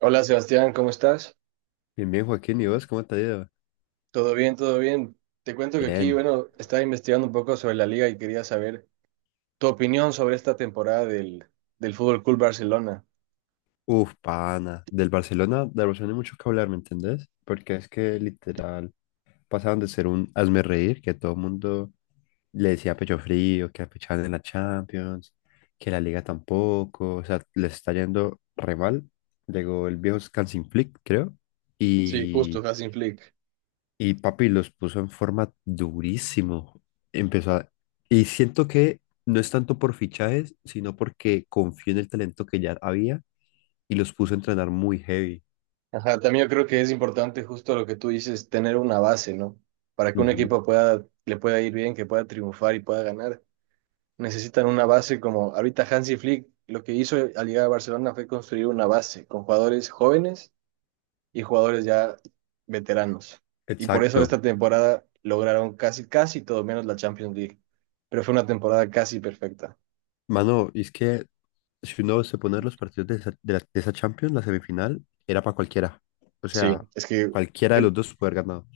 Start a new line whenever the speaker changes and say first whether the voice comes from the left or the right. right: Hola Sebastián, ¿cómo estás?
left: Bien, bien, Joaquín, ¿y vos cómo te ha ido?
right: ¿Todo bien? ¿Todo bien? Te cuento que aquí,
left: Bien.
right: bueno, estaba investigando un poco sobre la liga y quería saber tu opinión sobre esta temporada del Fútbol Club Barcelona.
left: Uf, pana. Del Barcelona hay mucho que hablar, ¿me entendés? Porque es que literal pasaron de ser un hazme reír, que todo el mundo le decía pecho frío, que apechaban en la Champions, que la Liga tampoco, o sea, les está yendo re mal. Llegó el viejo Hansi Flick, creo,
right: Sí, justo,
left: y
right: Hansi Flick.
left: Y papi los puso en forma durísimo. Empezó a- Y siento que no es tanto por fichajes, sino porque confió en el talento que ya había y los puso a entrenar muy heavy.
right: Ajá, también yo creo que es importante justo lo que tú dices, tener una base, ¿no? Para que un
left: Ujú.
right: equipo pueda, le pueda ir bien, que pueda triunfar y pueda ganar. Necesitan una base como ahorita Hansi Flick lo que hizo al llegar a Barcelona fue construir una base con jugadores jóvenes y jugadores ya veteranos. Y por eso
left: Exacto.
right: esta temporada lograron casi, casi todo menos la Champions League. Pero fue una temporada casi perfecta.
left: Mano, y es que si uno se pone a los partidos de esa Champions, la semifinal, era para cualquiera. O
right: Sí,
left: sea,
right: es que
left: cualquiera de los
right: en-
left: dos puede haber ganado.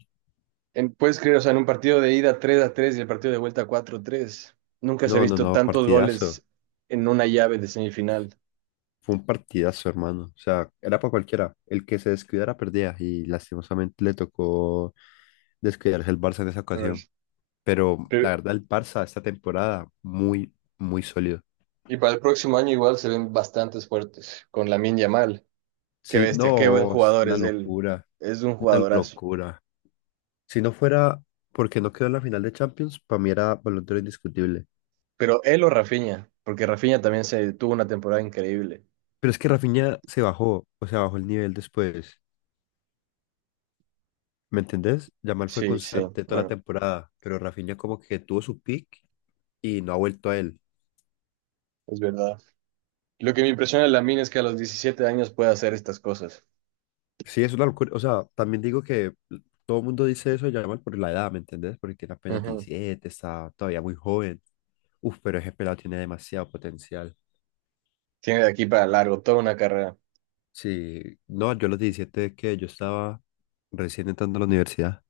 right: puedes creer, o sea, en un partido de ida 3 a 3 y el partido de vuelta 4 a 3, nunca se ha
left: No, no,
right: visto
left: no,
right: tantos
left: partidazo.
right: goles en una llave de semifinal.
left: Fue un partidazo, hermano. O sea, era para cualquiera. El que se descuidara perdía y lastimosamente le tocó descuidarse el Barça en esa
right: A
left: ocasión.
right: ver,
left: Pero la
right: pero-
left: verdad, el Barça esta temporada muy, muy sólido.
right: y para el próximo año igual se ven bastantes fuertes con Lamine Yamal. Qué
left: Sí,
right: bestia, qué buen
left: no, es
right: jugador
left: una
right: es él.
left: locura,
right: Es un
left: una
right: jugadorazo.
left: locura. Si no fuera porque no quedó en la final de Champions, para mí era balón de oro indiscutible.
right: Pero él o Rafinha, porque Rafinha también se tuvo una temporada increíble.
left: Pero es que Rafinha se bajó, o sea, bajó el nivel después. ¿Me entendés? Yamal fue
right: Sí, sí,
left: constante toda la
right: bueno,
left: temporada, pero Rafinha como que tuvo su pick y no ha vuelto a él.
right: es verdad. Lo que me impresiona de Lamine es que a los 17 años puede hacer estas cosas.
left: Sí, es una locura. O sea, también digo que todo el mundo dice eso, ya mal por la edad, ¿me entendés? Porque tiene apenas
right: Ujú.
left: 17, está todavía muy joven. Uf, pero ese pelado tiene demasiado potencial.
right: Tiene de aquí para largo toda una carrera.
left: Sí, no, yo a los 17 es que yo estaba recién entrando a la universidad.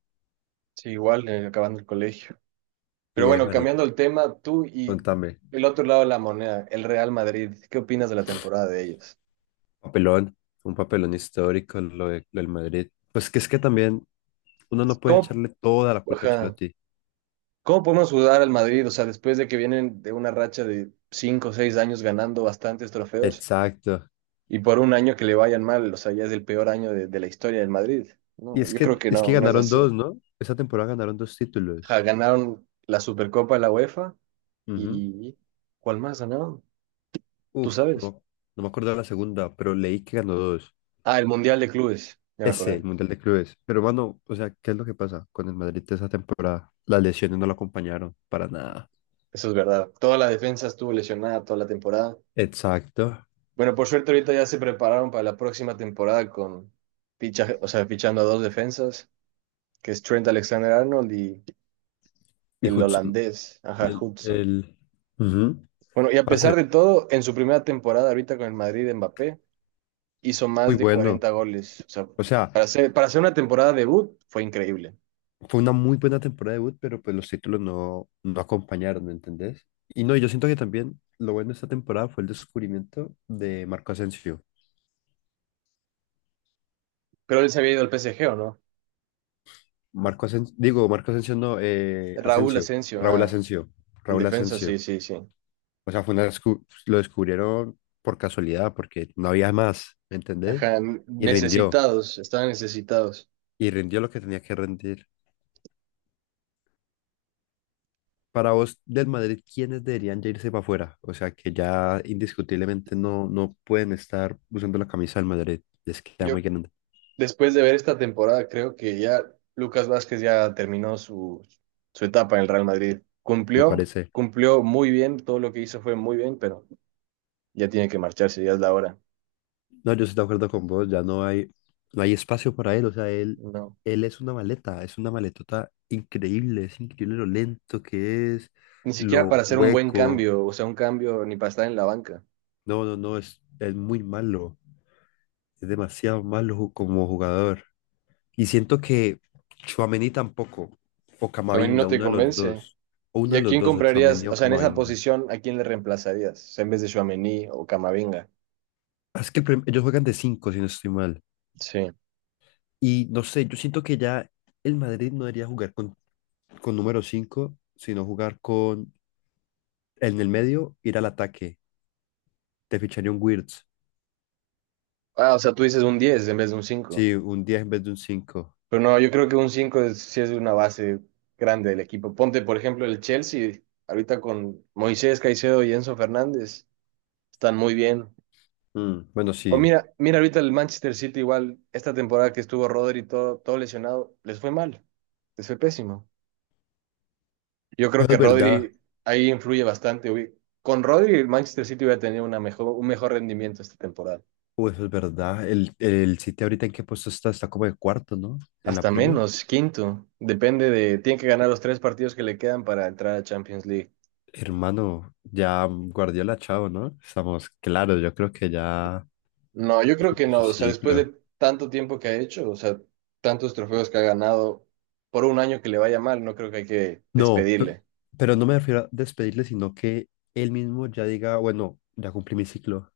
right: Sí, igual, acabando el colegio. Pero
left: Y
right: bueno,
left: Mari,
right: cambiando el tema, tú y
left: contame,
right: el otro lado de la moneda, el Real Madrid, ¿qué opinas de la temporada de ellos?
left: papelón, un papelón histórico, lo del Madrid. Pues que es que también uno no puede
right: ¿Cómo,
left: echarle toda la culpa a
right: ajá,
left: Ancelotti.
right: ¿cómo podemos ayudar al Madrid? O sea, después de que vienen de una racha de 5 o 6 años ganando bastantes trofeos,
left: Exacto.
right: y por un año que le vayan mal, o sea, ya es el peor año de la historia del Madrid.
left: Y
right: No,
left: es
right: yo creo
left: que,
right: que
left: es que
right: no, no es
left: ganaron
right: así.
left: dos, ¿no? Esa temporada ganaron dos
right: Ja,
left: títulos.
right: ganaron la Supercopa de la UEFA y ¿cuál más ganaron? ¿Tú
left: Uf,
right: sabes?
left: no, no me acuerdo de la segunda, pero leí que ganó dos.
right: Ah, el Mundial de Clubes, ya me
left: Ese, el
right: acordé.
left: Mundial de Clubes. Pero, mano, o sea, ¿qué es lo que pasa con el Madrid de esa temporada? Las lesiones no lo acompañaron para nada.
right: Eso es verdad. Toda la defensa estuvo lesionada toda la temporada.
left: Exacto.
right: Bueno, por suerte ahorita ya se prepararon para la próxima temporada con fichando a dos defensas, que es Trent Alexander-Arnold y
left: Y
right: el
left: Hudson,
right: holandés, ajá,
left: el,
right: Hudson.
left: el... Ujú.
right: Bueno, y a
left: Parce,
right: pesar de todo, en su primera temporada ahorita con el Madrid, Mbappé hizo
left: muy
right: más de
left: bueno.
right: 40 goles. O sea,
left: O sea,
right: para hacer una temporada debut fue increíble.
left: fue una muy buena temporada de debut, pero pues los títulos no acompañaron, ¿entendés? Y no, yo siento que también lo bueno de esta temporada fue el descubrimiento de Marco Asensio.
right: Pero él se había ido al PSG, ¿o no?
left: Marco Asensio, digo, Marco Asensio no,
right: Raúl
left: Asensio,
right: Asensio,
left: Raúl
right: ah,
left: Asensio,
right: el
left: Raúl
right: defensa, sí,
left: Asensio.
right: sí, sí.
left: O sea, fue lo descubrieron por casualidad, porque no había más, ¿me entendés?
right: Ajá,
left: Y rindió,
right: estaban necesitados.
left: y rindió lo que tenía que rendir. Para vos, del Madrid, ¿quiénes deberían ya irse para afuera? O sea, que ya indiscutiblemente no pueden estar usando la camisa del Madrid. Les queda
right: Yo,
left: muy grande,
right: después de ver esta temporada, creo que ya Lucas Vázquez ya terminó su etapa en el Real Madrid.
left: me parece.
right: Cumplió muy bien, todo lo que hizo fue muy bien, pero ya tiene que marcharse, ya es la hora.
left: No, yo estoy de acuerdo con vos, ya no hay espacio para él, o sea, él,
right: No.
left: él es una maleta, es una maletota increíble, es increíble lo lento que es,
right: Ni siquiera para
left: lo
right: hacer un buen
left: hueco,
right: cambio, o sea, un cambio ni para estar en la banca.
left: no, no, no, es muy malo, es demasiado malo, como jugador. Y siento que Tchouaméni tampoco, o
right: Tchouaméni no
left: Camavinga,
right: te
left: uno de los
right: convence.
left: dos, o
right: ¿Y
left: uno de
right: a
left: los
right: quién
left: dos, o
right: comprarías?
left: Tchouaméni
right: O
left: o
right: sea, en esa
left: Camavinga.
right: posición, ¿a quién le reemplazarías? O sea, en vez de Tchouaméni o Camavinga.
left: Ah, es que ellos juegan de cinco, si no estoy mal,
right: Sí.
left: y no sé, yo siento que ya el Madrid no debería jugar con número 5, sino jugar con en el medio, ir al ataque. Te ficharía un Wirtz.
right: Ah, o sea, tú dices un 10 en vez de un 5.
left: Sí, un 10 en vez de un 5.
right: Pero no, yo creo que sí es una base grande del equipo. Ponte, por ejemplo, el Chelsea, ahorita con Moisés Caicedo y Enzo Fernández, están muy bien.
left: Mm, bueno,
right: O
left: sí.
right: mira ahorita el Manchester City igual, esta temporada que estuvo Rodri todo lesionado, les fue mal, les fue pésimo. Yo creo
left: Eso
right: que
left: es verdad.
right: Rodri ahí influye bastante, güey. Con Rodri, el Manchester City hubiera tenido un mejor rendimiento esta temporada.
left: Uy, eso es verdad. El City ahorita en qué puesto está, está como de cuarto, ¿no? En la
right: Hasta
left: Premier.
right: menos, quinto. Depende de. Tiene que ganar los tres partidos que le quedan para entrar a Champions League.
left: Hermano, ya Guardiola, chao, ¿no? Estamos, claro, yo creo que ya
right: No, yo creo que
left: cumplió
right: no.
left: su
right: O sea, después
left: ciclo.
right: de tanto tiempo que ha hecho, o sea, tantos trofeos que ha ganado, por un año que le vaya mal, no creo que hay que
left: No, pe-
right: despedirle.
left: pero no me refiero a despedirle, sino que él mismo ya diga, bueno, ya cumplí mi ciclo.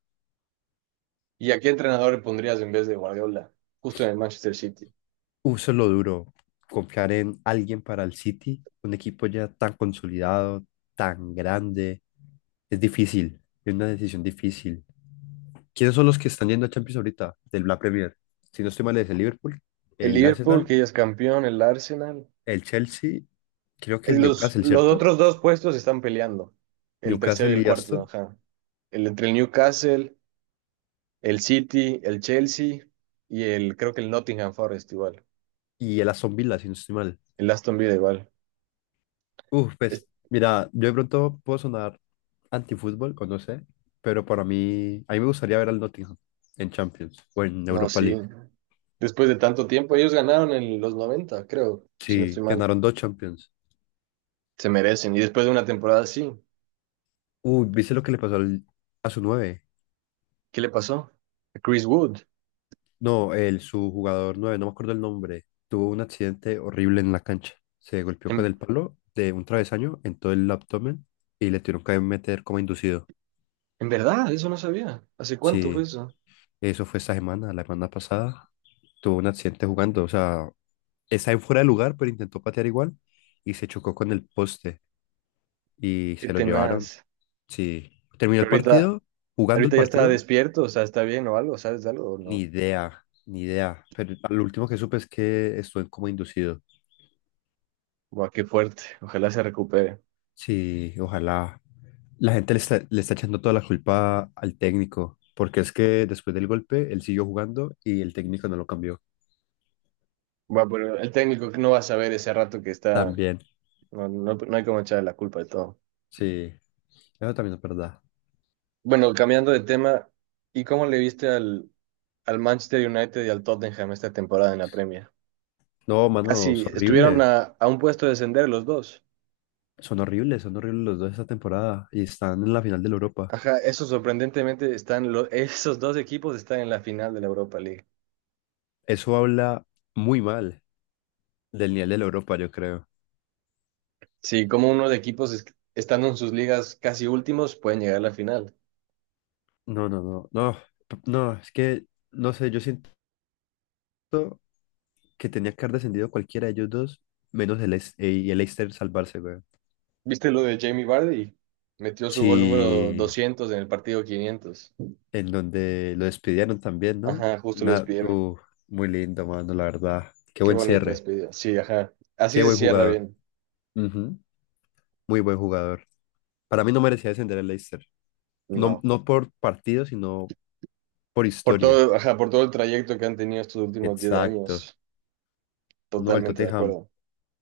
right: ¿Y a qué entrenador le pondrías en vez de Guardiola? Justo en el Manchester City.
left: Uso lo duro, confiar en alguien para el City, un equipo ya tan consolidado, tan grande, es difícil, es una decisión difícil. ¿Quiénes son los que están yendo a Champions ahorita del la Premier? Si no estoy mal, es el Liverpool,
right: El
left: el
right: Liverpool,
left: Arsenal,
right: que ya es campeón, el Arsenal.
left: el Chelsea, creo que
right: Eh,
left: el Newcastle,
right: Los
left: ¿cierto?
right: otros dos puestos están peleando. El tercero y
left: Newcastle
right: el
left: y
right: cuarto,
left: Aston,
right: ajá. El entre el Newcastle, el City, el Chelsea y el, creo que el Nottingham Forest igual.
left: y el Aston Villa, si no estoy mal.
right: El Aston Villa igual.
left: Uf,
right: Es-
left: pues, mira, yo de pronto puedo sonar antifútbol, o no sé, pero para mí, a mí me gustaría ver al Nottingham en Champions o en
right: No,
left: Europa
right: sí.
left: League.
right: Después de tanto tiempo, ellos ganaron en los 90 creo, si no estoy
left: Sí,
right: mal.
left: ganaron dos Champions.
right: Se merecen. Y después de una temporada así,
left: Uy, ¿viste lo que le pasó a su nueve?
right: ¿qué le pasó? A Chris Wood.
left: No, su jugador nueve, no me acuerdo el nombre. Tuvo un accidente horrible en la cancha. Se golpeó con
right: En,
left: el palo de un travesaño en todo el abdomen y le tuvieron que meter como inducido.
right: en verdad, eso no sabía. ¿Hace cuánto fue
left: Sí,
right: eso?
left: eso fue esta semana, la semana pasada. Tuvo un accidente jugando, o sea, está en fuera de lugar, pero intentó patear igual y se chocó con el poste y
right: Qué
left: se lo llevaron.
right: tenaz.
left: Sí, terminó el
right: Pero
left: partido, jugando el
right: ahorita ya está
left: partido,
right: despierto, o sea, está bien o algo, ¿sabes de algo o
left: ni
right: no?
left: idea, ni idea. Pero lo último que supe es que estuvo en coma inducido.
right: Buah, qué fuerte. Ojalá se recupere.
left: Sí, ojalá. La gente le está echando toda la culpa al técnico, porque es que después del golpe él siguió jugando y el técnico no lo cambió.
right: Buah, pero el técnico no va a saber ese rato que está.
left: También,
right: No, no hay como echarle la culpa de todo.
left: sí, eso también es verdad.
right: Bueno, cambiando de tema, ¿y cómo le viste al Manchester United y al Tottenham esta temporada en la Premier?
left: No, mano,
right: Casi
left: es
right: estuvieron
left: horrible.
right: a un puesto de descender los dos.
left: Son horribles los dos esta temporada y están en la final de la Europa.
right: Ajá, eso sorprendentemente esos dos equipos están en la final de la Europa League.
left: Eso habla muy mal del nivel de la Europa, yo creo.
right: Sí, como estando en sus ligas casi últimos pueden llegar a la final.
left: No, no, no, no, no, es que, no sé, yo siento que tenía que haber descendido cualquiera de ellos dos, menos el, Leis- y el Leicester salvarse, güey.
right: ¿Viste lo de Jamie Vardy? Metió su gol número
left: Sí,
right: 200 en el partido 500.
left: en donde lo despidieron también, ¿no?
right: Ajá, justo lo
left: Una-
right: despidieron.
left: uh, Muy lindo, mano, la verdad. Qué
right: Qué
left: buen
right: bonita
left: cierre,
right: despedida. Sí, ajá. Así
left: qué
right: se
left: buen
right: cierra
left: jugador.
right: bien.
left: Ujú. Muy buen jugador. Para mí no merecía descender el Leicester. No,
right: No.
left: no por partido, sino por
right: Por
left: historia.
right: todo, ajá, por todo el trayecto que han tenido estos últimos 10
left: Exacto.
right: años.
left: No, el
right: Totalmente de
left: Tottenham.
right: acuerdo.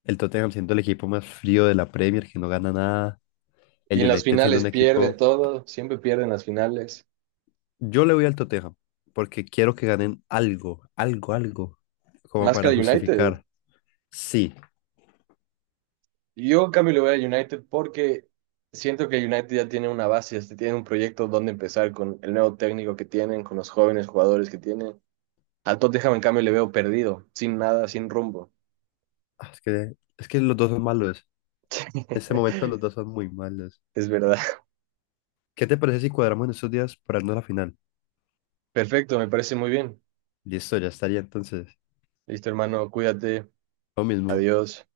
left: El Tottenham siendo el equipo más frío de la Premier, que no gana nada.
right: Y
left: El
right: en las
left: United siendo
right: finales
left: un
right: pierde
left: equipo.
right: todo. Siempre pierden las finales.
left: Yo le voy al Tottenham porque quiero que ganen algo, algo, algo, como
right: Más que a
left: para
right: United.
left: justificar. Sí,
right: Yo, en cambio, le voy a United porque siento que United ya tiene una base, este, tiene un proyecto donde empezar con el nuevo técnico que tienen, con los jóvenes jugadores que tienen. Al Tottenham, en cambio, le veo perdido, sin nada, sin rumbo.
left: ah, es que los dos son malos. En este momento los dos son muy malos.
right: Es verdad.
left: ¿Qué te parece si cuadramos en estos días para irnos a la final?
right: Perfecto, me parece muy bien.
left: Listo, ya estaría entonces.
right: Listo, hermano, cuídate.
left: Lo mismo.
right: Adiós.